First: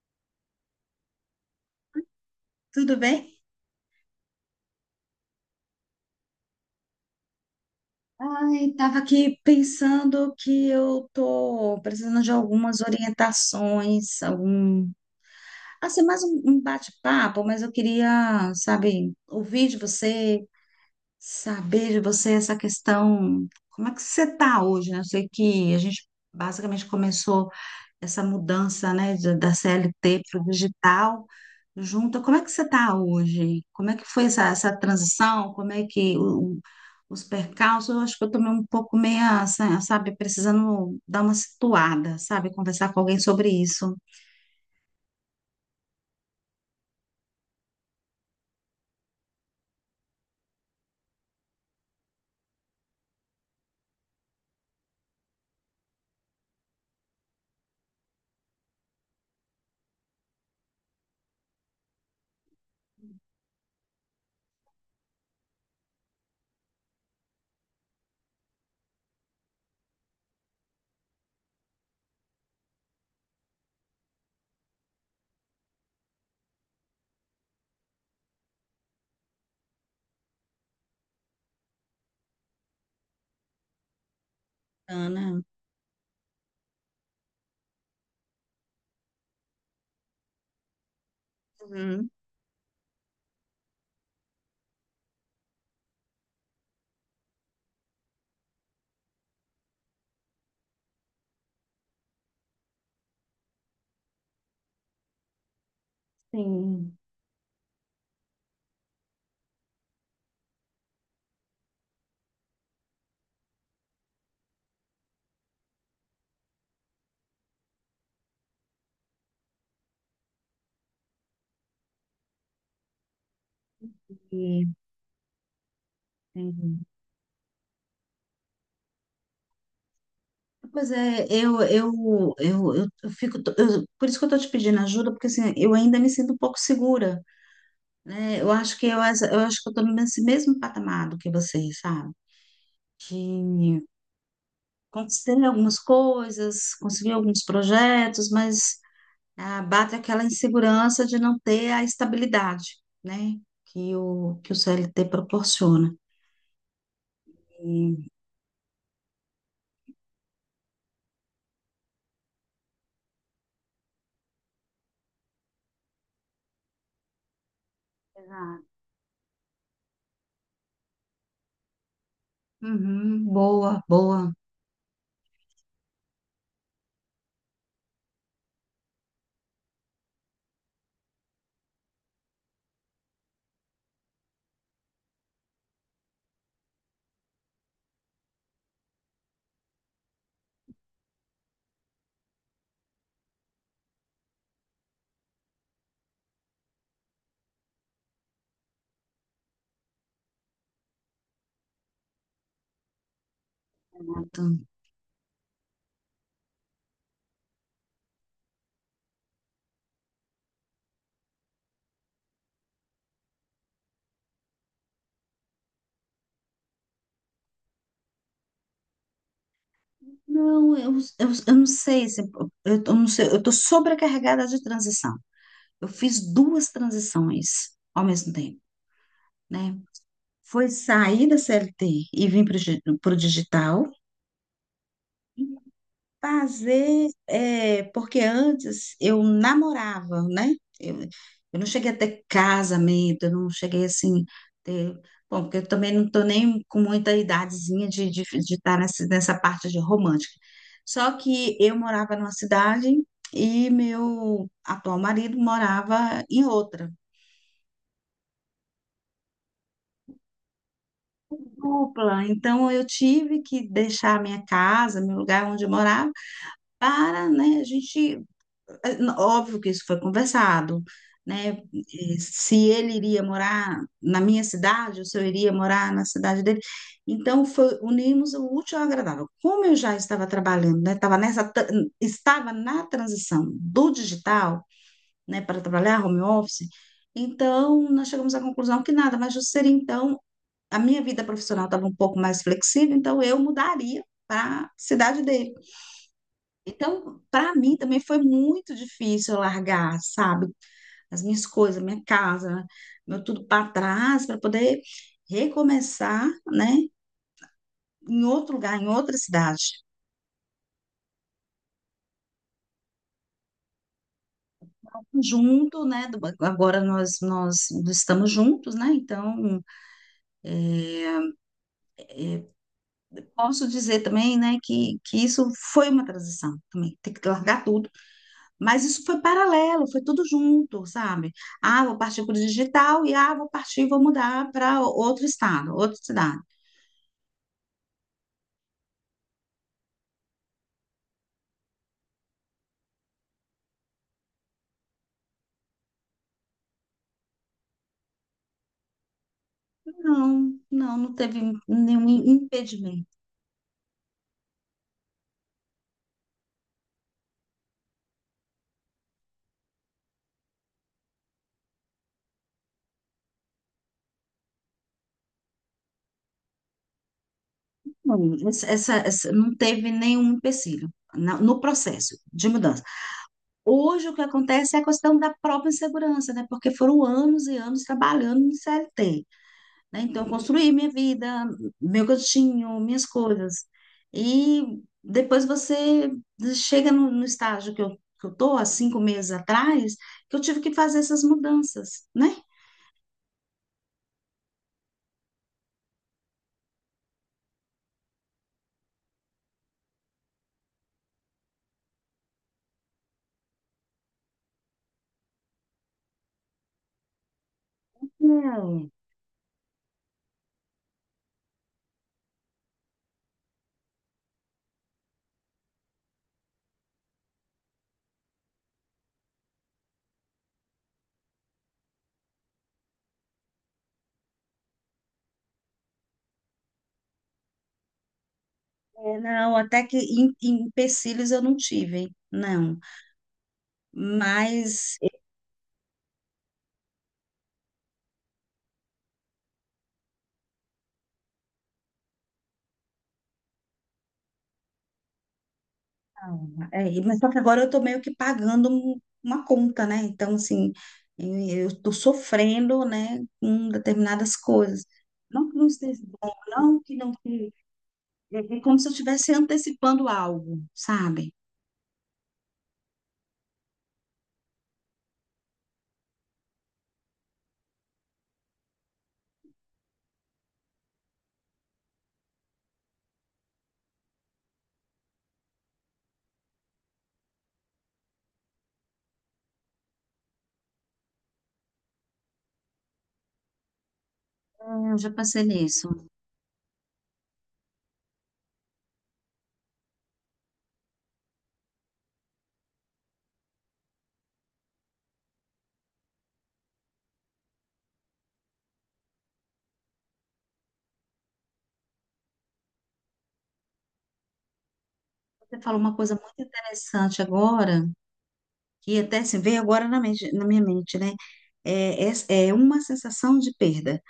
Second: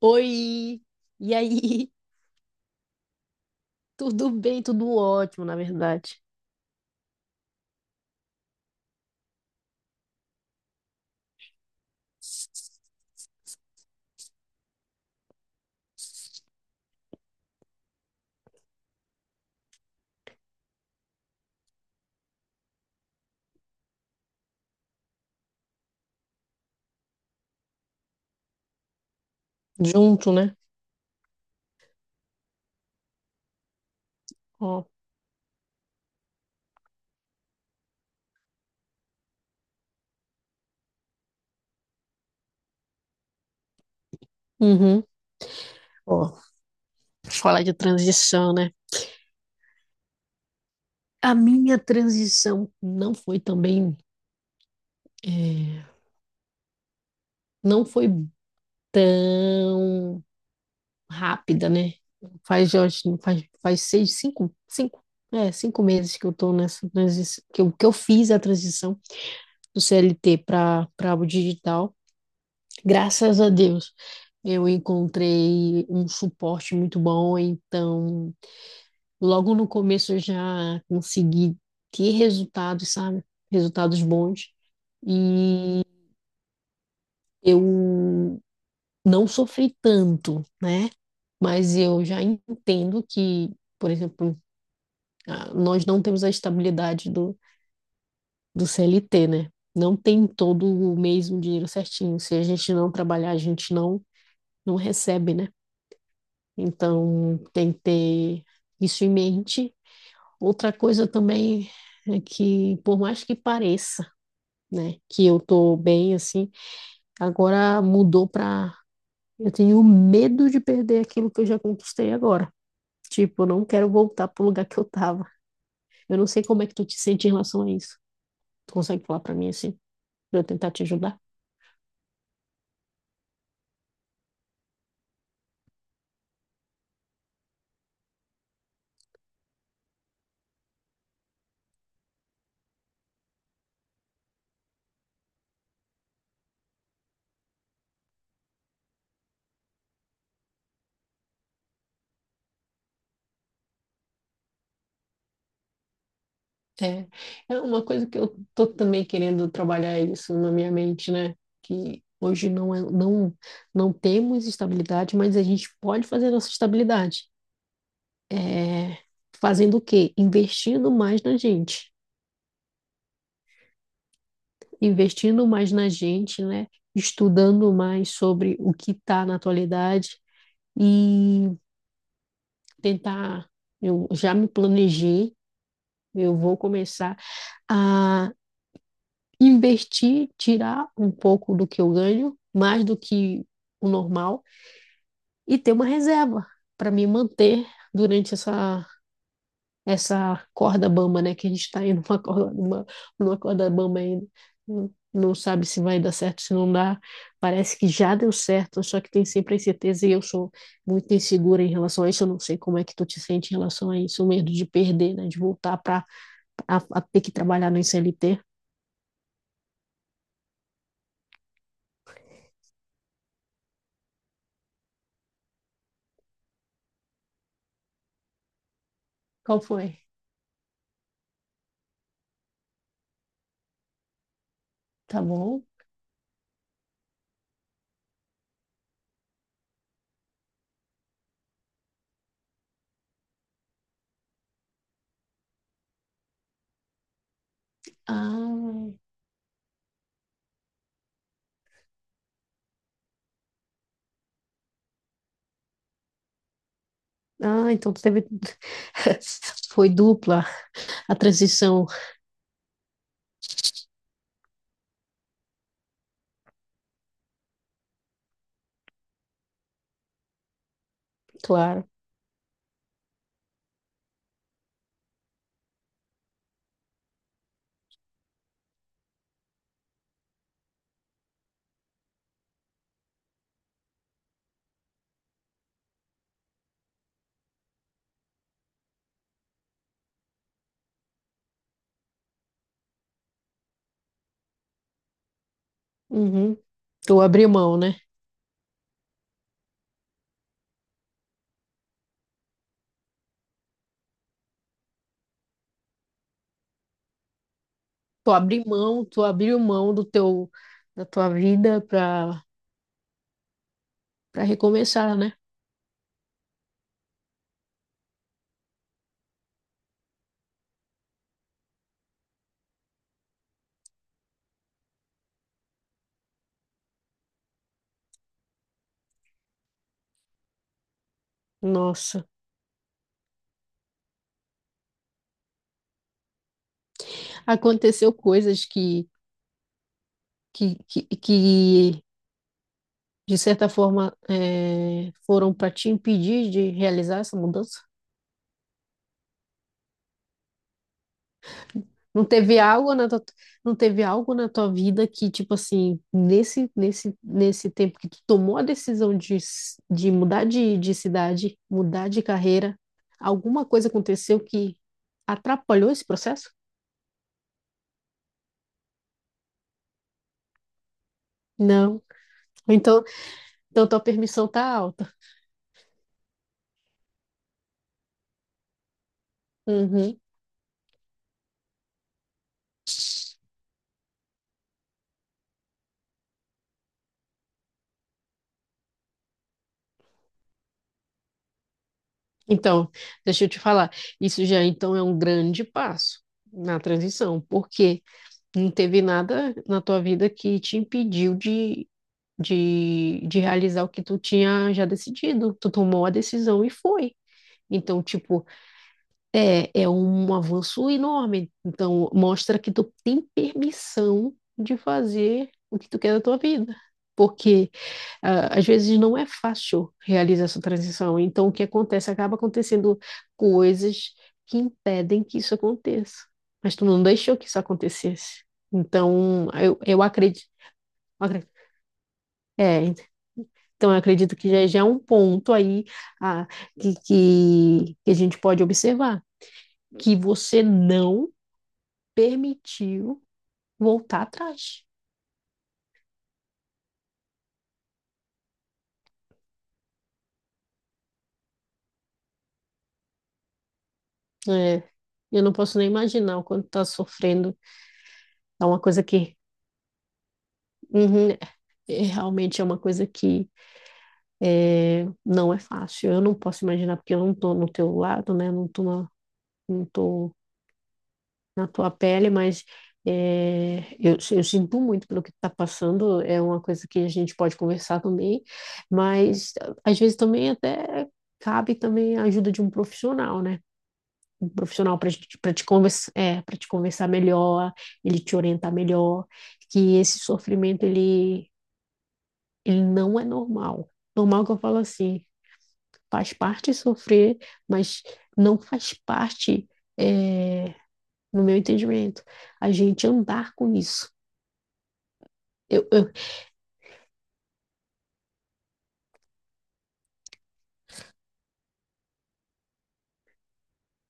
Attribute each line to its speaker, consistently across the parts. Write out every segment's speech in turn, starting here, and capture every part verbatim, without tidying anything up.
Speaker 1: Oi! E aí?
Speaker 2: Tudo bem?
Speaker 1: Tudo bem, tudo ótimo, na verdade.
Speaker 2: Ai, estava aqui pensando que eu tô precisando de algumas orientações, algum, assim, mais um, um bate-papo, mas eu queria, sabe, ouvir de você, saber de você essa questão, como é que você está hoje, né? Eu sei que a gente basicamente começou essa mudança, né, de- da C L T
Speaker 1: Junto,
Speaker 2: para o
Speaker 1: né?
Speaker 2: digital, junto. Como é que você está hoje? Como é que foi essa, essa
Speaker 1: Ó.
Speaker 2: transição? Como é que o os percalços, eu acho que eu tomei um pouco meia, sa- sabe, precisando dar uma situada, sabe, conversar com alguém sobre isso.
Speaker 1: Uhum. Ó, falar de transição, né? A minha transição não foi também, é, não foi tão rápida, né? Faz, eu acho, faz, faz seis, cinco, cinco, é, cinco meses que eu tô nessa transição, que eu, que eu fiz a transição do C L T para para o digital. Graças a Deus, eu encontrei um suporte muito bom, então logo no começo eu já consegui ter resultados, sabe? Resultados bons.
Speaker 2: Ah, né.
Speaker 1: E eu não sofri tanto, né? Mas eu
Speaker 2: Uhum.
Speaker 1: já entendo que, por exemplo, ah, nós não temos a estabilidade do, do C L T, né? Não tem todo o mesmo dinheiro certinho. Se a gente não trabalhar, a gente não, não recebe, né?
Speaker 2: Sim,
Speaker 1: Então, tem que ter isso em mente. Outra coisa também é que, por mais que pareça, né, que eu tô bem assim, agora mudou para eu tenho medo de perder aquilo que eu já conquistei agora. Tipo, eu não quero voltar pro lugar
Speaker 2: e-
Speaker 1: que eu tava. Eu não sei como é que tu
Speaker 2: entendi.
Speaker 1: te sente em relação a isso. Tu consegue falar para mim assim, para eu tentar te
Speaker 2: Pois
Speaker 1: ajudar?
Speaker 2: é, eu, eu, eu, eu, eu fico, eu- por isso que eu estou te pedindo ajuda, porque assim, eu ainda me sinto um pouco segura, né? Eu acho que eu, eu acho que eu estou nesse mesmo patamar do que vocês, sabe? De conseguir algumas coisas, conseguir alguns projetos, mas ah, bate aquela insegurança de não ter a estabilidade, né? Que o, que o C L T proporciona.
Speaker 1: É, é uma coisa
Speaker 2: E-
Speaker 1: que eu tô também querendo trabalhar isso na minha mente, né? Que hoje não, é- não, não temos estabilidade, mas a gente pode fazer nossa estabilidade.
Speaker 2: Exato.
Speaker 1: É, fazendo o quê? Investindo mais na gente.
Speaker 2: Uhum, boa, boa,
Speaker 1: Investindo mais na gente, né? Estudando mais sobre o que está na atualidade e tentar. Eu já me planejei, eu vou começar a investir, tirar um pouco do que eu ganho, mais do que o normal, e ter uma reserva para me manter durante essa, essa corda bamba, né? Que a gente está indo numa corda, numa, numa corda bamba ainda.
Speaker 2: Nathan.
Speaker 1: Não sabe se vai dar certo, se não dá. Parece que já deu certo, só que tem sempre a incerteza e eu sou muito insegura em relação a isso. Eu não sei como é que tu te sente em relação a isso, o medo de perder, né? De voltar para ter que trabalhar no C L T.
Speaker 2: Não, eu, eu, eu não sei, se- eu, tô- não sei, eu estou sobrecarregada de transição. Eu fiz duas transições ao mesmo tempo,
Speaker 1: Qual
Speaker 2: né?
Speaker 1: foi?
Speaker 2: Foi sair da C L T e vir para o digital.
Speaker 1: Tá bom?
Speaker 2: Fazer, é, porque antes eu namorava, né? Eu, eu não cheguei a ter casamento, eu não cheguei assim, ter, bom, porque eu também não estou nem com muita idadezinha de estar de, estar
Speaker 1: Ah,
Speaker 2: nessa, nessa parte de romântica. Só que eu morava numa cidade e meu atual marido morava em outra,
Speaker 1: Ah, então teve. Foi dupla a transição,
Speaker 2: dupla. Então eu tive que deixar a minha casa, meu lugar onde eu morava, para, né, a gente. É, n- óbvio que isso foi conversado, né?
Speaker 1: claro.
Speaker 2: Eh, se ele iria morar na minha cidade, ou se eu iria morar na cidade dele. Então, foi, unimos o útil ao agradável. Como eu já estava trabalhando, né? Estava nessa, tra- estava na transição do digital, né? Para trabalhar home office. Então, nós chegamos à conclusão que nada mais justo seria, então, a minha vida profissional estava um pouco mais flexível, então eu mudaria para a cidade dele.
Speaker 1: Uhum. Tu
Speaker 2: Então,
Speaker 1: abriu
Speaker 2: para
Speaker 1: mão,
Speaker 2: mim
Speaker 1: né?
Speaker 2: também foi muito difícil eu largar, sabe, as minhas coisas, minha casa, meu tudo para trás, para poder recomeçar, né, em
Speaker 1: Tu
Speaker 2: outro
Speaker 1: abriu
Speaker 2: lugar, em
Speaker 1: mão,
Speaker 2: outra
Speaker 1: tu abriu
Speaker 2: cidade.
Speaker 1: mão do teu, da tua vida para para recomeçar, né?
Speaker 2: Junto, né, do- agora nós, nós estamos juntos, né, então posso dizer também, né, que, que isso foi uma transição também, ter que largar tudo, mas isso foi paralelo, foi tudo junto, sabe? Ah, vou partir
Speaker 1: Nossa,
Speaker 2: para o digital e ah, vou partir, e vou mudar para outro estado, outra cidade.
Speaker 1: aconteceu coisas que que, que, que de certa forma eh, foram para te impedir de realizar essa mudança?
Speaker 2: Não, não, não teve nenhum
Speaker 1: Não teve algo na
Speaker 2: impedimento.
Speaker 1: tua, não teve algo na tua vida que, tipo assim, nesse, nesse, nesse tempo que tu tomou a decisão de, s- de mudar de, de cidade, mudar de carreira, alguma coisa aconteceu que atrapalhou esse processo?
Speaker 2: Não, essa, essa- essa- não teve nenhum empecilho na- no
Speaker 1: Não.
Speaker 2: processo de mudança.
Speaker 1: Então, então tua
Speaker 2: Hoje, o que
Speaker 1: permissão tá
Speaker 2: acontece é a
Speaker 1: alta.
Speaker 2: questão da própria insegurança, né? Porque foram anos e anos trabalhando no C L T, né?
Speaker 1: Uhum.
Speaker 2: Então, eu construí minha vida, meu cantinho, minhas coisas. E depois você chega no, no estágio que eu, que eu tô, há cinco meses atrás, que eu tive que fazer essas mudanças, né?
Speaker 1: Então, deixa eu te falar, isso já então é um grande passo na transição, porque não teve nada na tua vida que te impediu de de, de realizar o que tu tinha já decidido. Tu tomou a decisão e foi. Então, tipo, é, é um avanço enorme. Então, mostra que tu tem permissão de fazer o que tu quer da tua vida. Porque ah, às vezes não é fácil realizar essa transição. Então, o que acontece? Acaba acontecendo coisas que impedem que isso aconteça. Mas tu não deixou que isso acontecesse.
Speaker 2: É,
Speaker 1: Então,
Speaker 2: não,
Speaker 1: eu,
Speaker 2: até que
Speaker 1: eu
Speaker 2: em,
Speaker 1: acredito.
Speaker 2: em empecilhos eu
Speaker 1: Acredito.
Speaker 2: não tive, não.
Speaker 1: É, então, eu acredito que já, já é
Speaker 2: Mas,
Speaker 1: um ponto aí ah, que, que, que a gente pode observar, que você não permitiu voltar atrás.
Speaker 2: não, é, mas só que agora eu tô meio que pagando um- uma conta, né? Então, assim, eu, eu tô sofrendo, né, com determinadas
Speaker 1: É,
Speaker 2: coisas.
Speaker 1: eu
Speaker 2: Não
Speaker 1: não
Speaker 2: que não
Speaker 1: posso nem
Speaker 2: esteja bom,
Speaker 1: imaginar o quanto
Speaker 2: não
Speaker 1: está
Speaker 2: que não que...
Speaker 1: sofrendo.
Speaker 2: É é
Speaker 1: É
Speaker 2: como
Speaker 1: uma
Speaker 2: se eu
Speaker 1: coisa
Speaker 2: estivesse
Speaker 1: que
Speaker 2: antecipando algo,
Speaker 1: uhum,
Speaker 2: sabe?
Speaker 1: é, realmente é uma coisa que é, não é fácil. Eu não posso imaginar, porque eu não estou no teu lado, né? Não estou não tô na tua pele, mas é, eu, eu sinto muito pelo que está passando, é uma coisa que a gente pode conversar também, mas às vezes também até cabe também a ajuda de um profissional, né? Um
Speaker 2: É,
Speaker 1: profissional
Speaker 2: eu
Speaker 1: para
Speaker 2: já pensei
Speaker 1: para te
Speaker 2: nisso.
Speaker 1: conversar, é, para te conversar melhor, ele te orientar melhor, que esse sofrimento ele, ele não é normal. Normal que eu falo assim, faz parte sofrer, mas não faz parte é, no meu entendimento, a gente andar com isso.
Speaker 2: Você falou
Speaker 1: Eu,
Speaker 2: uma
Speaker 1: eu-
Speaker 2: coisa muito interessante agora, que até se veio agora na, mente- na minha mente, né? É, é é uma sensação de perda.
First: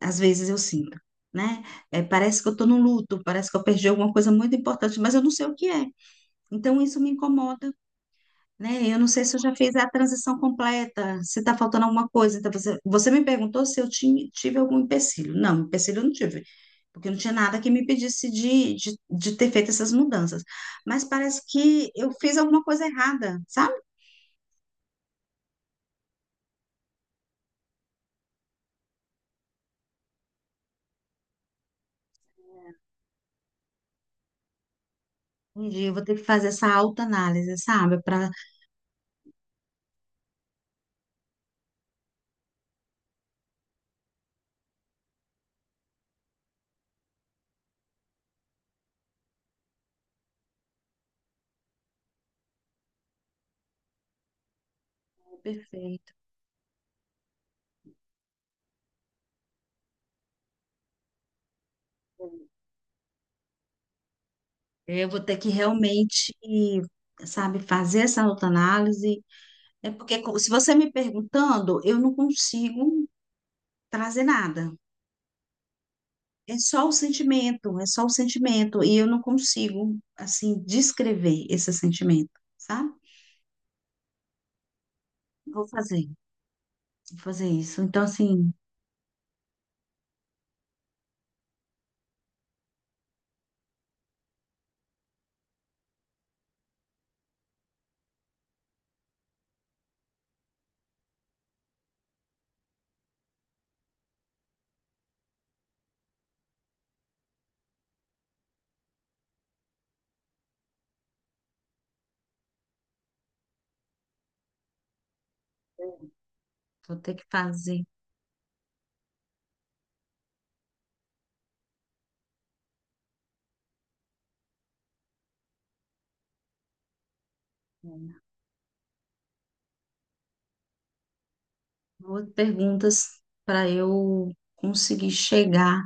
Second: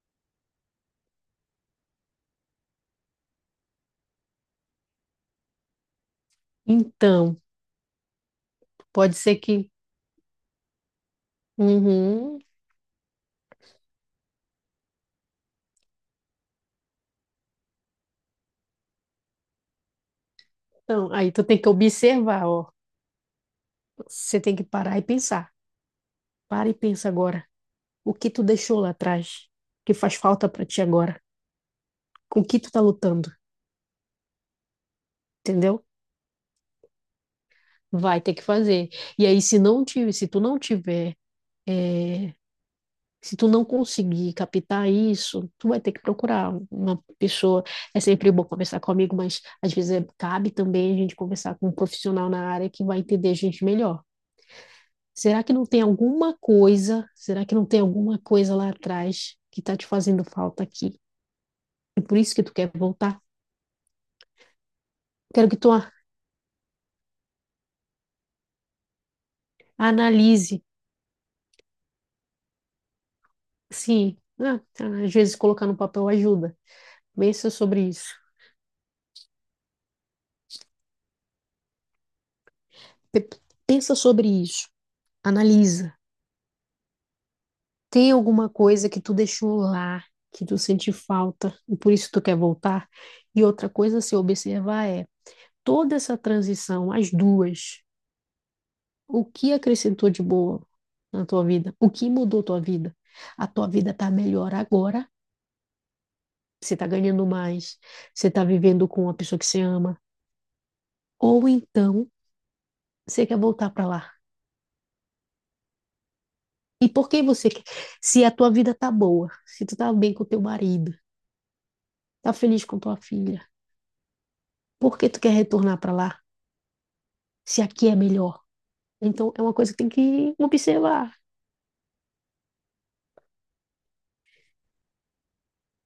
Speaker 2: Às vezes eu sinto, né? É, parece que eu estou no luto, parece que eu perdi alguma coisa muito importante, mas eu não sei o que é. Então isso me
Speaker 1: então,
Speaker 2: incomoda, né? Eu não
Speaker 1: pode
Speaker 2: sei
Speaker 1: ser
Speaker 2: se eu já
Speaker 1: que.
Speaker 2: fiz a transição completa, se está faltando alguma coisa.
Speaker 1: Uhum,
Speaker 2: Então você, você me perguntou se eu tinha, tive algum empecilho. Não, empecilho eu não tive, porque não tinha nada que me impedisse de, de, de ter feito essas mudanças. Mas
Speaker 1: então, aí
Speaker 2: parece
Speaker 1: tu tem que
Speaker 2: que eu fiz
Speaker 1: observar,
Speaker 2: alguma
Speaker 1: ó.
Speaker 2: coisa errada, sabe?
Speaker 1: Você tem que parar e pensar. Para e pensa agora. O que tu deixou lá atrás? O que faz falta para ti agora? Com o que tu tá lutando?
Speaker 2: Um
Speaker 1: Entendeu?
Speaker 2: dia eu vou ter que fazer essa autoanálise, sabe?
Speaker 1: Vai
Speaker 2: Para
Speaker 1: ter que fazer. E aí, se não ti- se tu não tiver, eh, se tu não conseguir captar isso, tu vai ter que procurar uma pessoa. É sempre bom conversar comigo, mas às vezes é- cabe também a gente conversar com um profissional na área que vai entender a gente melhor. Será que não tem
Speaker 2: perfeito.
Speaker 1: alguma coisa? Será que não tem alguma coisa lá atrás que está te fazendo falta aqui? E por isso que tu quer voltar?
Speaker 2: É, eu vou ter
Speaker 1: Quero
Speaker 2: que
Speaker 1: que tu
Speaker 2: realmente, sabe, fazer essa autoanálise. É porque co- se
Speaker 1: analise.
Speaker 2: você me perguntando, eu não consigo
Speaker 1: Sim,
Speaker 2: trazer
Speaker 1: ah,
Speaker 2: nada.
Speaker 1: às vezes colocar no papel ajuda.
Speaker 2: É só o
Speaker 1: Pensa
Speaker 2: sentimento,
Speaker 1: sobre
Speaker 2: é só o
Speaker 1: isso.
Speaker 2: sentimento. E eu não consigo, assim, descrever esse sentimento, sabe?
Speaker 1: Pensa sobre isso.
Speaker 2: Vou
Speaker 1: Analisa.
Speaker 2: fazer, vou fazer isso. Então,
Speaker 1: Tem alguma
Speaker 2: assim,
Speaker 1: coisa que tu deixou lá, que tu sente falta e por isso tu quer voltar? E outra coisa a se observar é toda essa transição, as duas, o que acrescentou de boa na tua vida? O que mudou tua vida? A tua vida tá melhor agora? Você tá ganhando mais? Você tá vivendo com uma pessoa que você ama? Ou então você quer voltar para lá? E
Speaker 2: vou
Speaker 1: por
Speaker 2: ter
Speaker 1: que
Speaker 2: que
Speaker 1: você quer?
Speaker 2: fazer
Speaker 1: Se a tua vida tá boa, se tu tá bem com teu marido, tá feliz com tua filha, por que tu quer retornar para lá? Se aqui é melhor. Então, é uma coisa que tem que observar.
Speaker 2: duas perguntas para eu conseguir chegar,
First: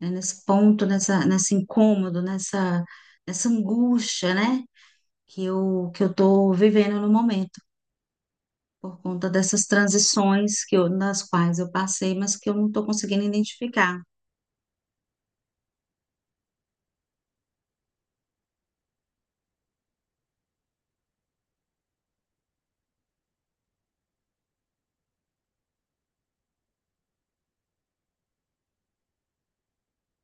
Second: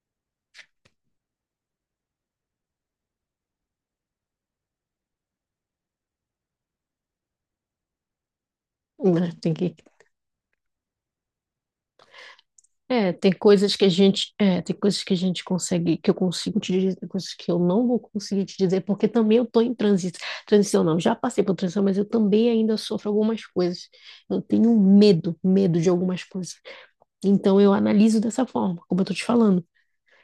Speaker 2: né, nesse ponto, nessa, nesse incômodo, nessa, nessa angústia, né? Que eu que eu estou vivendo no momento, por conta
Speaker 1: Né? Tem
Speaker 2: dessas
Speaker 1: que,
Speaker 2: transições que eu, nas quais eu passei, mas que eu não estou
Speaker 1: é,
Speaker 2: conseguindo
Speaker 1: tem coisas que a
Speaker 2: identificar.
Speaker 1: gente, é, tem coisas que a gente consegue, que eu consigo te dizer, tem coisas que eu não vou conseguir te dizer, porque também eu tô em transição, transição não, já passei por transição, mas eu também ainda sofro algumas coisas. Eu tenho medo, medo de algumas coisas. Então eu analiso dessa forma, como eu tô te falando.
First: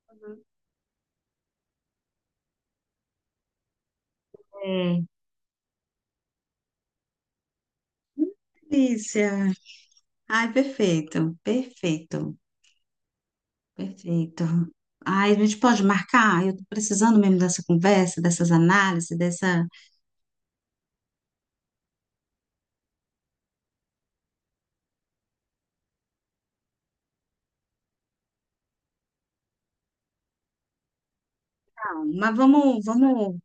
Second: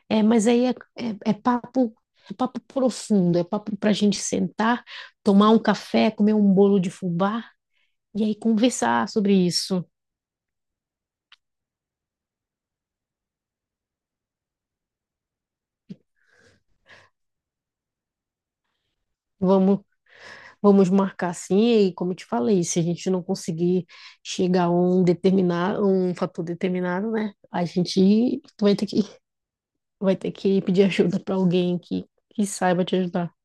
Speaker 1: É, mas aí é, é, é papo, é papo profundo, é papo para a gente sentar,
Speaker 2: É,
Speaker 1: tomar um café, comer um bolo de fubá. E aí conversar sobre
Speaker 2: delícia.
Speaker 1: isso.
Speaker 2: Ai, perfeito, perfeito, perfeito. Ai, a gente pode marcar? Eu tô precisando mesmo dessa conversa, dessas análises, dessa.
Speaker 1: Vamos, vamos marcar assim, e aí, como eu te falei, se a gente não conseguir chegar a um determinado, um fator determinado, né? A gente vai ter que, vai ter que pedir ajuda para alguém que,
Speaker 2: Não, mas
Speaker 1: que saiba
Speaker 2: vamos,
Speaker 1: te ajudar.
Speaker 2: vamos.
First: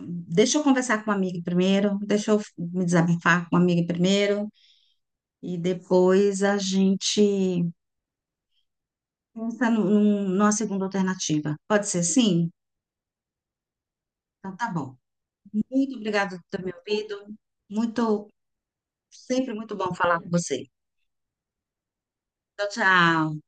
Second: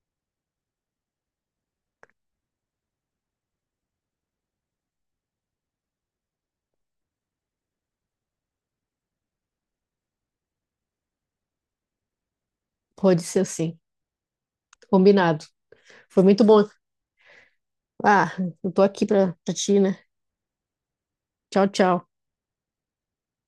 Speaker 2: Deixa eu conversar com uma amiga primeiro, deixa eu me desabafar com uma amiga primeiro, e depois a gente pensa num- num- numa segunda alternativa. Pode ser sim?
Speaker 1: Pode ser assim.
Speaker 2: Então tá bom.
Speaker 1: Combinado.
Speaker 2: Muito
Speaker 1: Foi
Speaker 2: obrigada
Speaker 1: muito
Speaker 2: por
Speaker 1: bom.
Speaker 2: ter me ouvido. Muito,
Speaker 1: Ah, eu tô aqui para
Speaker 2: sempre muito
Speaker 1: ti,
Speaker 2: bom
Speaker 1: né?
Speaker 2: falar com você.
Speaker 1: Tchau, tchau.
Speaker 2: Tchau, tchau.